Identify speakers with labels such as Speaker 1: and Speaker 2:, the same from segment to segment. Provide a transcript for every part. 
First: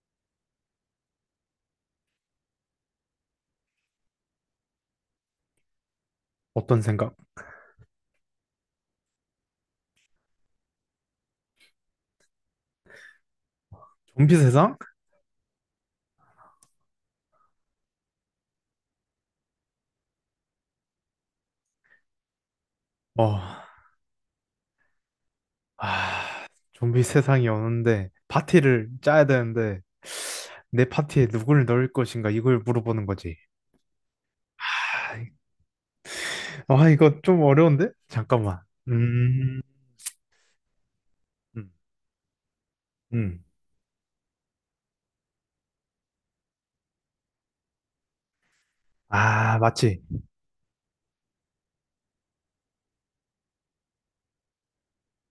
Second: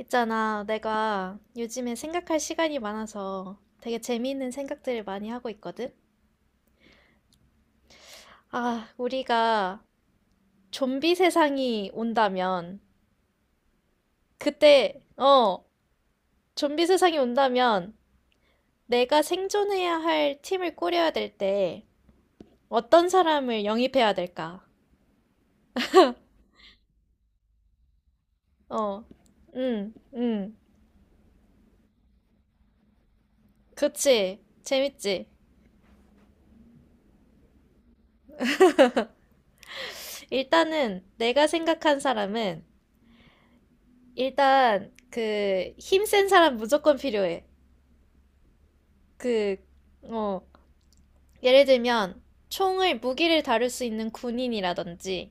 Speaker 1: 있잖아, 내가 요즘에 생각할 시간이 많아서 되게 재미있는 생각들을 많이 하고 있거든?
Speaker 2: 어떤 생각?
Speaker 1: 아, 우리가 좀비 세상이 온다면,
Speaker 2: 좀비 세상?
Speaker 1: 그때, 좀비 세상이 온다면 내가 생존해야 할 팀을 꾸려야 될 때 어떤
Speaker 2: 어,
Speaker 1: 사람을 영입해야 될까?
Speaker 2: 아, 좀비 세상이 오는데 파티를
Speaker 1: 어,
Speaker 2: 짜야 되는데
Speaker 1: 응, 응,
Speaker 2: 내 파티에 누굴 넣을 것인가 이걸 물어보는 거지.
Speaker 1: 그치. 재밌지?
Speaker 2: 아, 이거 좀 어려운데? 잠깐만. 음,
Speaker 1: 일단은 내가
Speaker 2: 음,
Speaker 1: 생각한 사람은
Speaker 2: 음.
Speaker 1: 일단 그 힘센 사람 무조건 필요해. 그,
Speaker 2: 아, 맞지.
Speaker 1: 어, 예를 들면, 총을, 무기를 다룰 수 있는 군인이라든지,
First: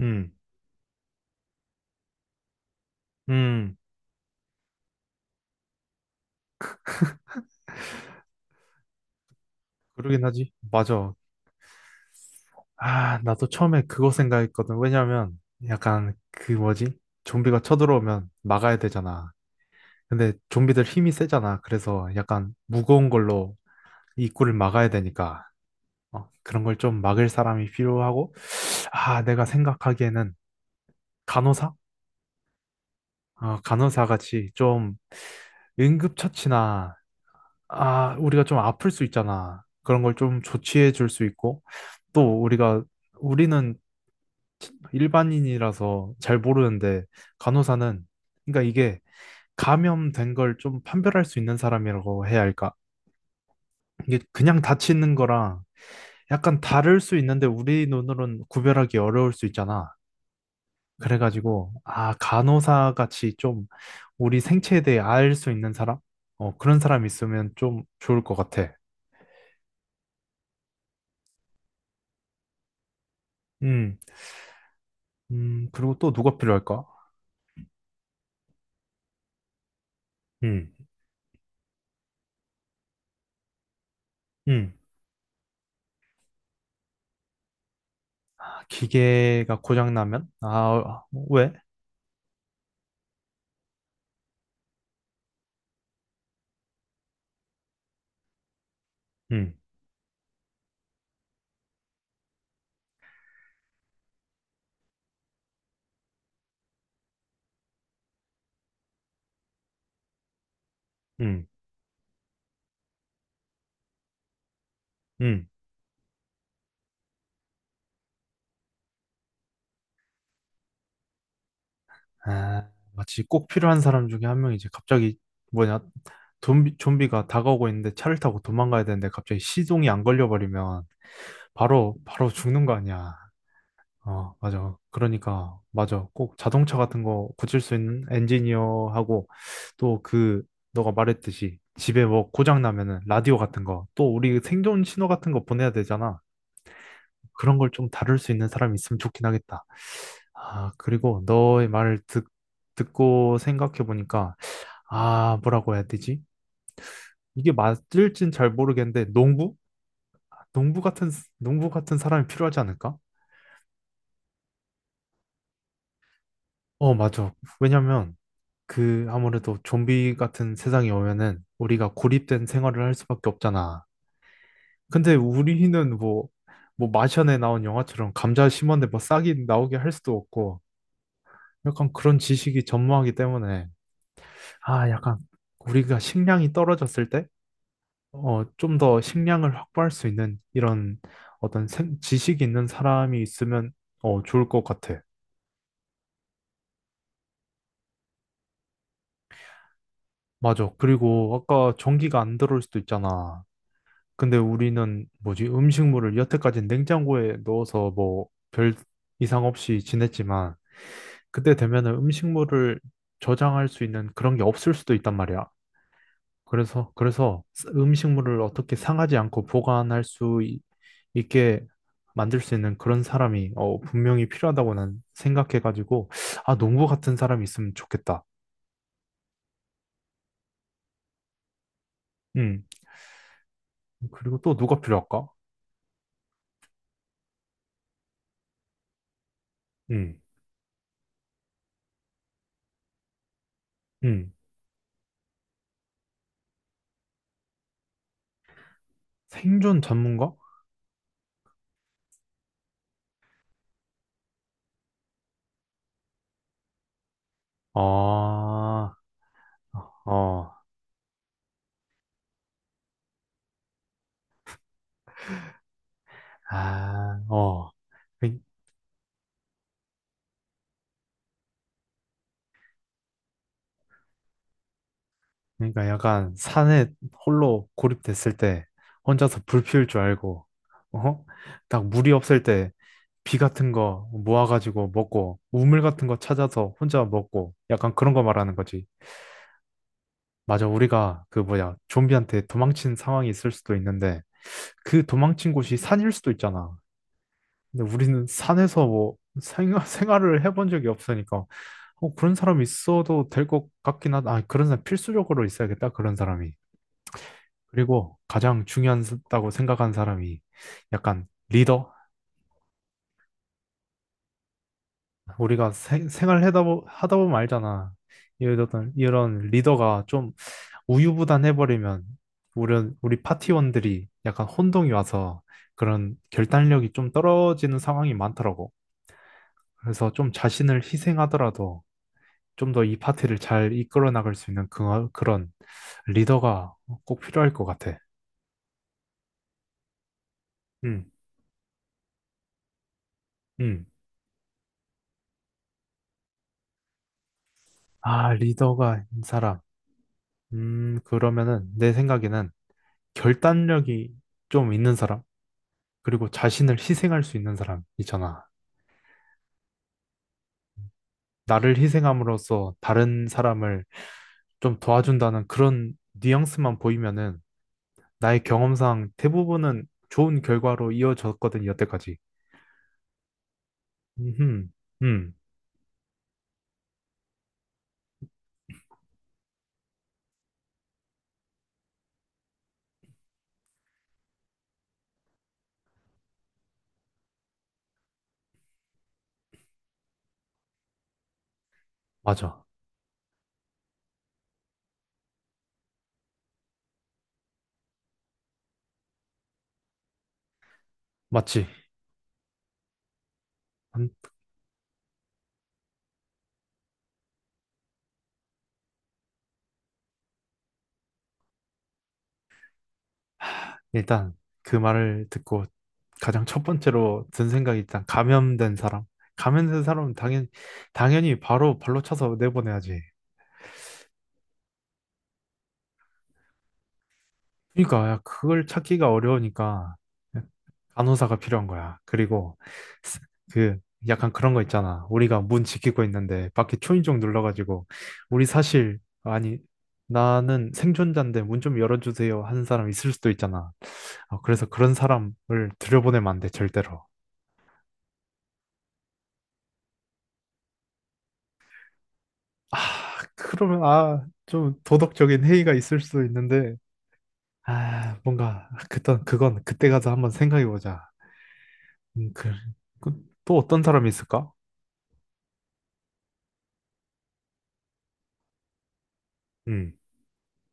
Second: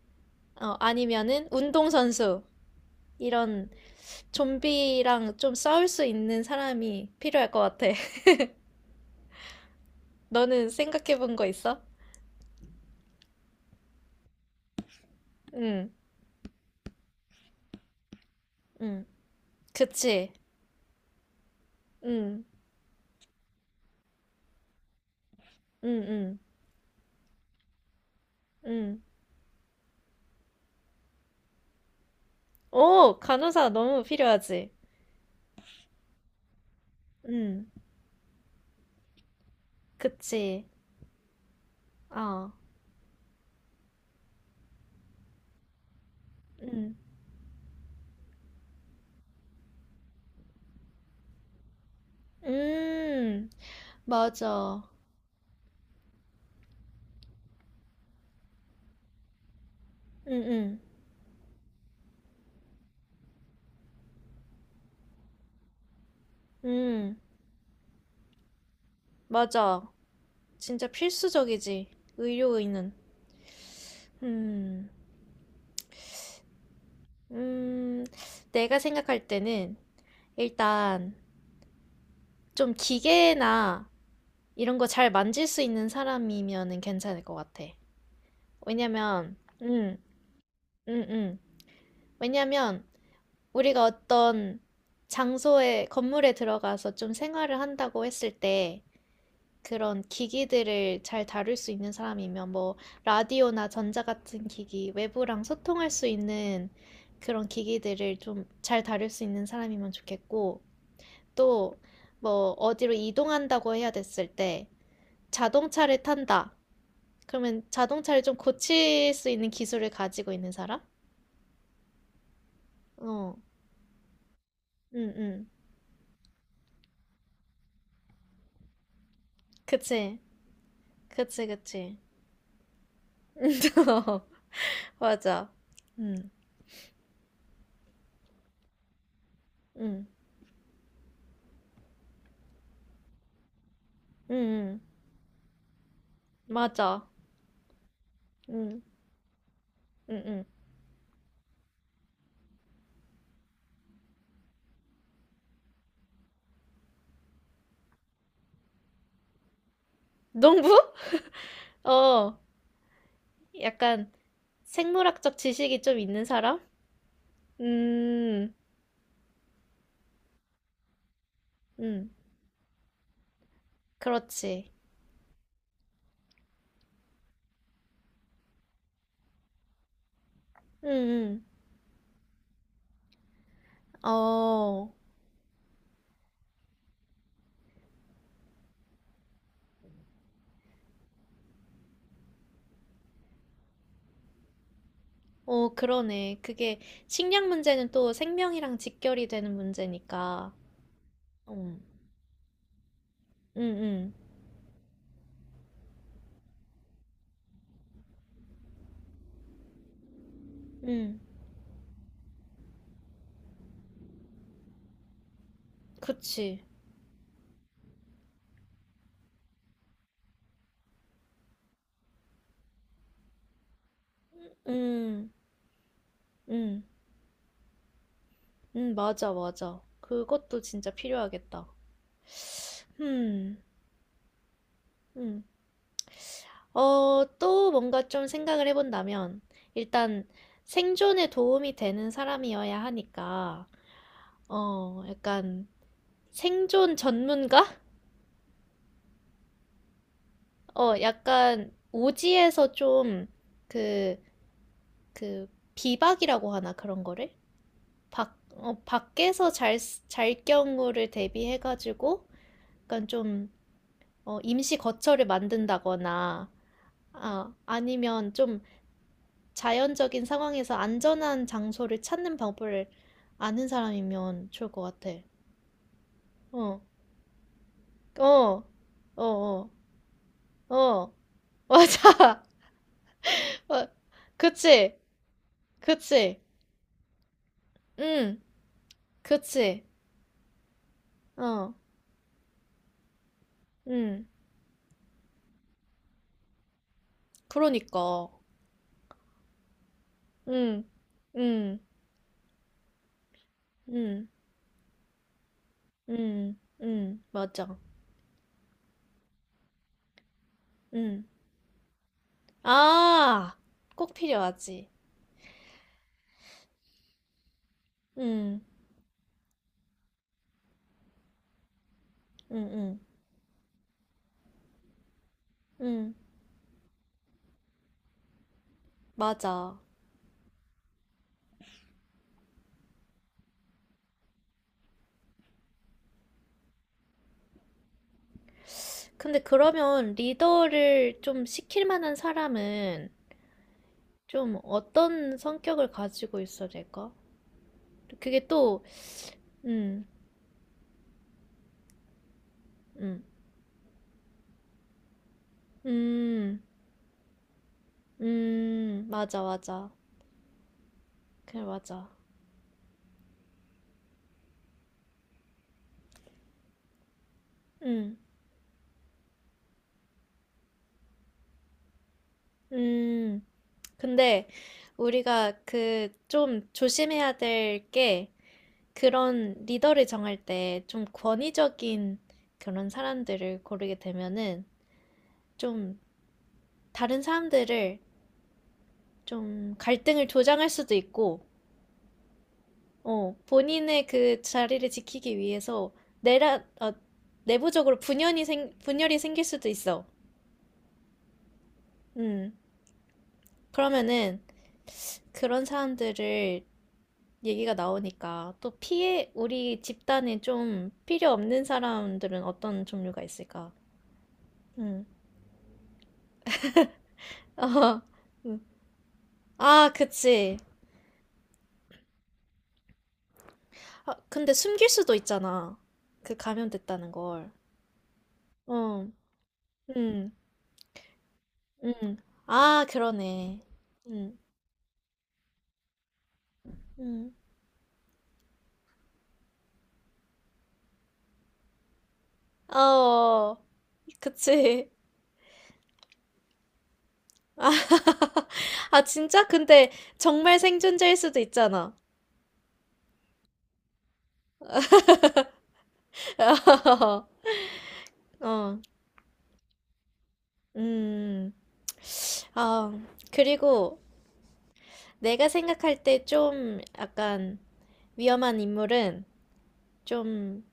Speaker 2: 음,
Speaker 1: 아니면은 운동선수, 이런
Speaker 2: 음,
Speaker 1: 좀비랑 좀 싸울 수 있는 사람이 필요할 것 같아.
Speaker 2: 그러긴 하지.
Speaker 1: 너는
Speaker 2: 맞아.
Speaker 1: 생각해 본 거 있어?
Speaker 2: 아, 나도 처음에 그거 생각했거든. 왜냐면
Speaker 1: 응,
Speaker 2: 약간 그 뭐지? 좀비가 쳐들어오면 막아야
Speaker 1: 응,
Speaker 2: 되잖아.
Speaker 1: 그치.
Speaker 2: 근데 좀비들 힘이 세잖아. 그래서
Speaker 1: 응,
Speaker 2: 약간 무거운 걸로 입구를 막아야 되니까
Speaker 1: 응, 응,
Speaker 2: 그런 걸 좀 막을 사람이 필요하고
Speaker 1: 응.
Speaker 2: 아 내가 생각하기에는 간호사.
Speaker 1: 오,
Speaker 2: 아,
Speaker 1: 간호사 너무
Speaker 2: 간호사 같이
Speaker 1: 필요하지.
Speaker 2: 좀 응급처치나
Speaker 1: 응,
Speaker 2: 아 우리가 좀 아플 수 있잖아, 그런 걸 좀
Speaker 1: 그치.
Speaker 2: 조치해 줄 수 있고 또
Speaker 1: 어,
Speaker 2: 우리가 우리는 일반인이라서 잘
Speaker 1: 응.
Speaker 2: 모르는데 간호사는, 그러니까 이게 감염된 걸 좀 판별할 수 있는 사람이라고 해야 할까?
Speaker 1: 음,
Speaker 2: 이게 그냥
Speaker 1: 맞아.
Speaker 2: 다치는 거랑 약간 다를 수 있는데 우리 눈으로는 구별하기 어려울 수 있잖아.
Speaker 1: 응, 응,
Speaker 2: 그래가지고, 아, 간호사 같이 좀 우리 생체에 대해 알 수 있는 사람? 어, 그런 사람
Speaker 1: 응,
Speaker 2: 있으면 좀 좋을 것 같아.
Speaker 1: 맞아. 진짜 필수적이지. 의료의는.
Speaker 2: 음,
Speaker 1: 음,
Speaker 2: 그리고 또 누가 필요할까?
Speaker 1: 음, 내가 생각할 때는
Speaker 2: 음,
Speaker 1: 일단 좀 기계나
Speaker 2: 음,
Speaker 1: 이런 거 잘 만질 수 있는 사람이면은 괜찮을 것 같아.
Speaker 2: 아,
Speaker 1: 왜냐면,
Speaker 2: 기계가
Speaker 1: 음,
Speaker 2: 고장나면?
Speaker 1: 음, 음.
Speaker 2: 왜?
Speaker 1: 왜냐면 우리가 어떤 장소에, 건물에 들어가서 좀 생활을 한다고 했을 때
Speaker 2: 음,
Speaker 1: 그런 기기들을 잘 다룰 수 있는 사람이면 뭐 라디오나 전자 같은 기기, 외부랑 소통할 수 있는 그런 기기들을 좀 잘 다룰 수 있는 사람이면 좋겠고
Speaker 2: 음,
Speaker 1: 또 뭐 어디로 이동한다고 해야 됐을 때
Speaker 2: 음.
Speaker 1: 자동차를 탄다. 그러면 자동차를 좀 고칠 수 있는 기술을 가지고 있는 사람?
Speaker 2: 아, 마치
Speaker 1: 어,
Speaker 2: 꼭 필요한 사람 중에 한 명이 이제
Speaker 1: 응,
Speaker 2: 갑자기
Speaker 1: 응.
Speaker 2: 뭐냐, 좀비가 다가오고 있는데 차를 타고 도망가야 되는데 갑자기 시동이 안
Speaker 1: 그치,
Speaker 2: 걸려버리면
Speaker 1: 그치,
Speaker 2: 바로
Speaker 1: 그치.
Speaker 2: 바로 죽는 거 아니야.
Speaker 1: 어,
Speaker 2: 어, 맞아.
Speaker 1: 맞아.
Speaker 2: 그러니까 맞아.
Speaker 1: 응,
Speaker 2: 꼭 자동차 같은 거 고칠 수 있는 엔지니어하고, 또
Speaker 1: 응,
Speaker 2: 그 너가 말했듯이 집에 뭐 고장 나면은 라디오 같은 거, 또
Speaker 1: 응,
Speaker 2: 우리
Speaker 1: 응.
Speaker 2: 생존 신호 같은 거 보내야 되잖아.
Speaker 1: 맞아.
Speaker 2: 그런 걸 좀 다룰 수 있는 사람이
Speaker 1: 응,
Speaker 2: 있으면 좋긴 하겠다.
Speaker 1: 응, 응.
Speaker 2: 아, 그리고 너의 말을 듣고 생각해보니까, 아, 뭐라고 해야 되지? 이게 맞을진 잘 모르겠는데, 농부?
Speaker 1: 농부?
Speaker 2: 농부 같은, 농부 같은 사람이
Speaker 1: 어,
Speaker 2: 필요하지 않을까?
Speaker 1: 약간 생물학적 지식이 좀 있는 사람?
Speaker 2: 어, 맞아. 왜냐면,
Speaker 1: 음,
Speaker 2: 그, 아무래도 좀비 같은 세상이 오면은, 우리가
Speaker 1: 음,
Speaker 2: 고립된 생활을 할 수밖에 없잖아.
Speaker 1: 그렇지.
Speaker 2: 근데 우리는 뭐, 마션에 나온 영화처럼 감자 심었는데 뭐 싹이 나오게 할 수도 없고,
Speaker 1: 음,
Speaker 2: 약간 그런 지식이 전무하기 때문에, 아,
Speaker 1: 어,
Speaker 2: 약간, 우리가 식량이 떨어졌을 때, 좀 더 식량을 확보할 수 있는 이런 어떤 지식이 있는 사람이 있으면 좋을 것 같아.
Speaker 1: 어, 그러네. 그게 식량 문제는 또 생명이랑 직결이 되는 문제니까.
Speaker 2: 맞아. 그리고 아까
Speaker 1: 음,
Speaker 2: 전기가 안 들어올 수도 있잖아.
Speaker 1: 음,
Speaker 2: 근데 우리는 뭐지? 음식물을 여태까지 냉장고에 넣어서 뭐 별 이상 없이 지냈지만
Speaker 1: 음, 음,
Speaker 2: 그때 되면은 음식물을 저장할 수 있는 그런 게 없을 수도 있단 말이야.
Speaker 1: 그치.
Speaker 2: 그래서 음식물을 어떻게 상하지 않고 보관할 수 있게 만들 수 있는 그런 사람이, 분명히 필요하다고 난
Speaker 1: 음,
Speaker 2: 생각해가지고, 아,
Speaker 1: 음,
Speaker 2: 농부 같은 사람이 있으면 좋겠다.
Speaker 1: 맞아, 맞아. 그것도 진짜 필요하겠다.
Speaker 2: 음.
Speaker 1: 음,
Speaker 2: 그리고 또 누가 필요할까?
Speaker 1: 음. 어, 또 뭔가 좀 생각을 해본다면,
Speaker 2: 음.
Speaker 1: 일단 생존에 도움이 되는 사람이어야 하니까,
Speaker 2: 음.
Speaker 1: 어, 약간 생존 전문가?
Speaker 2: 생존 전문가?
Speaker 1: 어, 약간 오지에서 좀 그, 그 비박이라고 하나 그런 거를?
Speaker 2: 아,
Speaker 1: 밖에서 잘, 잘
Speaker 2: 어,
Speaker 1: 경우를 대비해가지고, 약간 좀, 어, 임시 거처를 만든다거나,
Speaker 2: 아,
Speaker 1: 아,
Speaker 2: 어.
Speaker 1: 아니면 좀 자연적인 상황에서 안전한 장소를 찾는 방법을 아는 사람이면 좋을 것 같아.
Speaker 2: 그러니까 약간
Speaker 1: 어,
Speaker 2: 산에 홀로 고립됐을
Speaker 1: 어,
Speaker 2: 때
Speaker 1: 어,
Speaker 2: 혼자서 불
Speaker 1: 어,
Speaker 2: 피울 줄 알고,
Speaker 1: 어,
Speaker 2: 어? 딱 물이 없을
Speaker 1: 맞아.
Speaker 2: 때 비 같은
Speaker 1: 어,
Speaker 2: 거 모아가지고
Speaker 1: 그치,
Speaker 2: 먹고 우물 같은 거
Speaker 1: 그치,
Speaker 2: 찾아서 혼자 먹고, 약간 그런 거
Speaker 1: 응,
Speaker 2: 말하는 거지.
Speaker 1: 그치,
Speaker 2: 맞아, 우리가 그
Speaker 1: 어,
Speaker 2: 뭐야, 좀비한테 도망친 상황이 있을 수도 있는데
Speaker 1: 응,
Speaker 2: 그 도망친 곳이 산일 수도 있잖아. 근데 우리는
Speaker 1: 그러니까,
Speaker 2: 산에서 뭐 생활, 생활을 해본
Speaker 1: 응,
Speaker 2: 적이 없으니까
Speaker 1: 응,
Speaker 2: 그런 사람이 있어도 될 것 같긴
Speaker 1: 응,
Speaker 2: 하다. 아, 그런 사람 필수적으로 있어야겠다, 그런 사람이.
Speaker 1: 응, 응, 맞아,
Speaker 2: 그리고 가장 중요하다고 생각하는 사람이
Speaker 1: 응.
Speaker 2: 약간 리더?
Speaker 1: 아, 꼭 필요하지.
Speaker 2: 우리가 생활하다 보, 하다 보면 알잖아.
Speaker 1: 응,
Speaker 2: 이런 리더가 좀 우유부단해버리면
Speaker 1: 응,
Speaker 2: 우리,
Speaker 1: 응,
Speaker 2: 우리 파티원들이 약간 혼동이 와서
Speaker 1: 응,
Speaker 2: 그런 결단력이 좀 떨어지는 상황이 많더라고.
Speaker 1: 맞아.
Speaker 2: 그래서 좀 자신을 희생하더라도 좀 더 이 파티를 잘 이끌어 나갈 수 있는 그, 그런 리더가 꼭 필요할 것 같아.
Speaker 1: 근데 그러면
Speaker 2: 음,
Speaker 1: 리더를 좀 시킬 만한 사람은
Speaker 2: 음.
Speaker 1: 좀 어떤 성격을 가지고 있어야 될까?
Speaker 2: 아,
Speaker 1: 그게 또,
Speaker 2: 리더가 이 사람.
Speaker 1: 음,
Speaker 2: 그러면은 내 생각에는
Speaker 1: 음,
Speaker 2: 결단력이 좀 있는 사람, 그리고
Speaker 1: 음,
Speaker 2: 자신을 희생할 수 있는 사람 있잖아.
Speaker 1: 맞아, 맞아. 그래,
Speaker 2: 나를
Speaker 1: 맞아.
Speaker 2: 희생함으로써 다른 사람을 좀 도와준다는 그런 뉘앙스만 보이면은
Speaker 1: 음,
Speaker 2: 나의 경험상 대부분은 좋은 결과로 이어졌거든, 여태까지.
Speaker 1: 음. 근데
Speaker 2: 음, 음,
Speaker 1: 우리가 그 좀 조심해야 될 게 그런 리더를 정할 때 좀 권위적인 그런 사람들을 고르게 되면은 좀 다른 사람들을 좀 갈등을 조장할 수도 있고,
Speaker 2: 맞아.
Speaker 1: 어, 본인의 그 자리를 지키기 위해서 내라, 어, 내부적으로 분열이 생길 수도 있어.
Speaker 2: 맞지.
Speaker 1: 음.
Speaker 2: 음,
Speaker 1: 그러면은 그런 사람들을 얘기가 나오니까 또 우리 집단에 좀 필요 없는 사람들은 어떤 종류가 있을까?
Speaker 2: 일단 그
Speaker 1: 음.
Speaker 2: 말을 듣고 가장 첫 번째로 든 생각이
Speaker 1: 어,
Speaker 2: 일단
Speaker 1: 음.
Speaker 2: 감염된 사람. 감염된
Speaker 1: 아,
Speaker 2: 사람은 당연,
Speaker 1: 그치.
Speaker 2: 당연히 바로 발로 차서 내보내야지.
Speaker 1: 아, 근데 숨길 수도 있잖아. 그 감염됐다는 걸.
Speaker 2: 그러니까 야, 그걸
Speaker 1: 어,
Speaker 2: 찾기가 어려우니까
Speaker 1: 음.
Speaker 2: 간호사가 필요한 거야.
Speaker 1: 음.
Speaker 2: 그리고
Speaker 1: 아,
Speaker 2: 스-
Speaker 1: 그러네.
Speaker 2: 그 약간
Speaker 1: 음.
Speaker 2: 그런 거 있잖아. 우리가 문 지키고 있는데 밖에 초인종
Speaker 1: 음.
Speaker 2: 눌러가지고, 우리 사실 아니, 나는 생존자인데 문 좀 열어주세요 하는 사람 있을 수도
Speaker 1: 어.
Speaker 2: 있잖아. 아, 그래서
Speaker 1: 그치.
Speaker 2: 그런 사람을 들여보내면 안 돼, 절대로.
Speaker 1: 아, 진짜? 근데 정말 생존자일 수도 있잖아.
Speaker 2: 아, 그러면, 아, 좀 도덕적인 해이가 있을 수도 있는데, 아, 뭔가
Speaker 1: 어.
Speaker 2: 그땐 그건 그때 가서 한번 생각해 보자.
Speaker 1: 음.
Speaker 2: 음, 그,
Speaker 1: 아,
Speaker 2: 그, 또 어떤
Speaker 1: 그리고
Speaker 2: 사람이 있을까?
Speaker 1: 내가 생각할 때 좀 약간 위험한 인물은
Speaker 2: 음,
Speaker 1: 좀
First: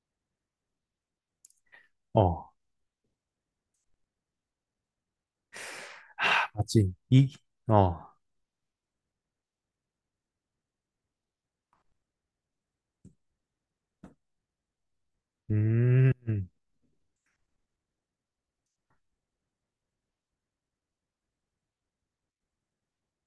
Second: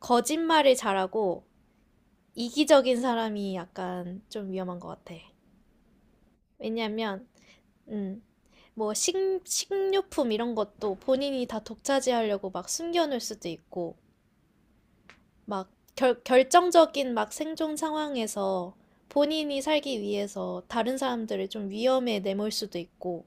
Speaker 1: 거짓말을 잘하고
Speaker 2: 어,
Speaker 1: 이기적인 사람이 약간 좀 위험한 것 같아.
Speaker 2: 하, 맞지.
Speaker 1: 왜냐면
Speaker 2: 어,
Speaker 1: 음. 뭐 식료품 이런 것도 본인이 다 독차지하려고 막 숨겨놓을 수도 있고, 막
Speaker 2: 음,
Speaker 1: 결정적인 막 생존 상황에서 본인이 살기 위해서 다른 사람들을 좀 위험에 내몰 수도 있고,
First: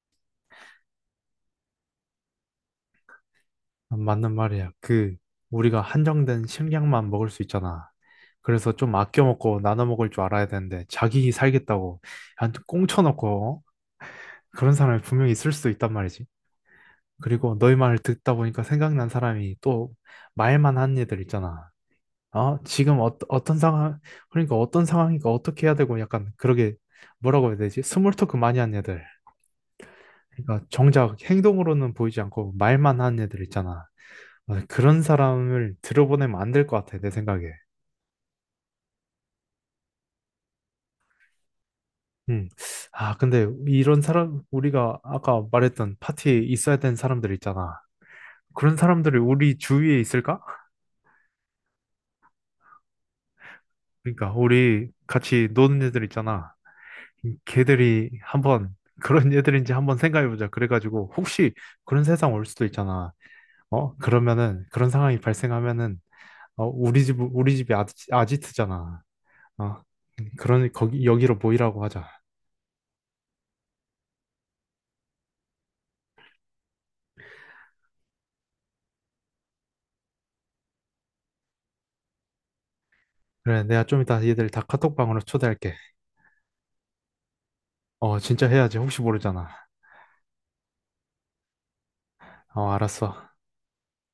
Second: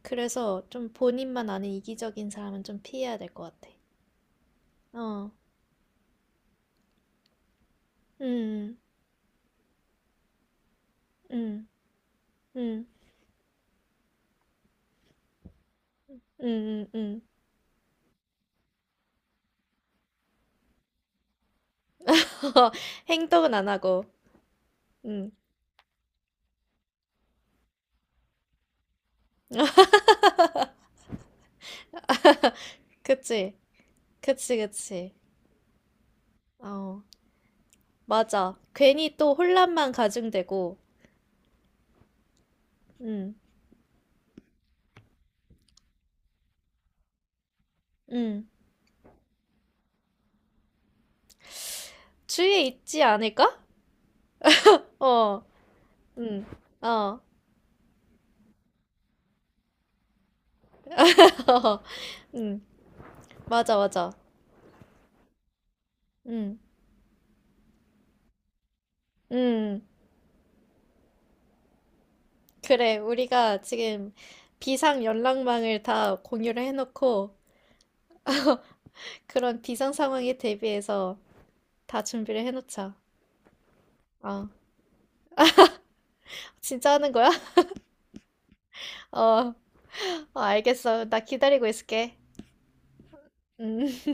Speaker 1: 그래서 좀 본인만 아는 이기적인 사람은 좀 피해야 될 것 같아.
Speaker 2: 맞는 말이야. 그,
Speaker 1: 어,
Speaker 2: 우리가 한정된 식량만 먹을 수 있잖아. 그래서
Speaker 1: 음,
Speaker 2: 좀 아껴 먹고 나눠 먹을 줄 알아야 되는데, 자기
Speaker 1: 음,
Speaker 2: 살겠다고, 한테
Speaker 1: 음,
Speaker 2: 꽁쳐놓고, 어? 그런 사람이 분명히 있을 수도 있단 말이지.
Speaker 1: 음.
Speaker 2: 그리고 너희 말을 듣다 보니까 생각난 사람이 또 말만 하는 애들 있잖아. 지금
Speaker 1: 행동은
Speaker 2: 어떤
Speaker 1: 안
Speaker 2: 상황,
Speaker 1: 하고,
Speaker 2: 그러니까 어떤 상황이니까
Speaker 1: 음,
Speaker 2: 어떻게 해야 되고 약간 그러게, 뭐라고 해야 되지? 스몰 토크 많이 하는 애들. 그러니까 정작 행동으로는 보이지 않고 말만 하는 애들
Speaker 1: 그치,
Speaker 2: 있잖아.
Speaker 1: 그치,
Speaker 2: 아, 그런
Speaker 1: 그치.
Speaker 2: 사람을 들어보내면 안 될 것 같아,
Speaker 1: 어.
Speaker 2: 내 생각에.
Speaker 1: 맞아. 괜히 또 혼란만 가중되고,
Speaker 2: 음. 아,
Speaker 1: 음,
Speaker 2: 근데 이런 사람, 우리가 아까 말했던 파티에 있어야 되는 사람들 있잖아.
Speaker 1: 음,
Speaker 2: 그런 사람들이 우리 주위에 있을까?
Speaker 1: 주위에 있지 않을까?
Speaker 2: 그러니까 우리
Speaker 1: 어,
Speaker 2: 같이 노는 애들
Speaker 1: 음,
Speaker 2: 있잖아.
Speaker 1: 어,
Speaker 2: 걔들이 한번 그런 애들인지 한번 생각해보자. 그래가지고 혹시 그런 세상 올
Speaker 1: 음,
Speaker 2: 수도 있잖아.
Speaker 1: 맞아,
Speaker 2: 어?
Speaker 1: 맞아.
Speaker 2: 그러면은 그런 상황이 발생하면은
Speaker 1: 음,
Speaker 2: 우리 집이 아지트잖아. 어
Speaker 1: 음,
Speaker 2: 그러니 거기 여기로 모이라고 하자.
Speaker 1: 그래. 우리가 지금 비상 연락망을 다 공유를 해놓고, 그런 비상 상황에 대비해서 다 준비를 해놓자.
Speaker 2: 그래, 내가 좀 이따
Speaker 1: 어,
Speaker 2: 얘들 다 카톡방으로 초대할게.
Speaker 1: 진짜 하는 거야?
Speaker 2: 어, 진짜 해야지. 혹시
Speaker 1: 어,
Speaker 2: 모르잖아.
Speaker 1: 어, 알겠어. 나 기다리고 있을게.
Speaker 2: 어, 알았어.
Speaker 1: 음.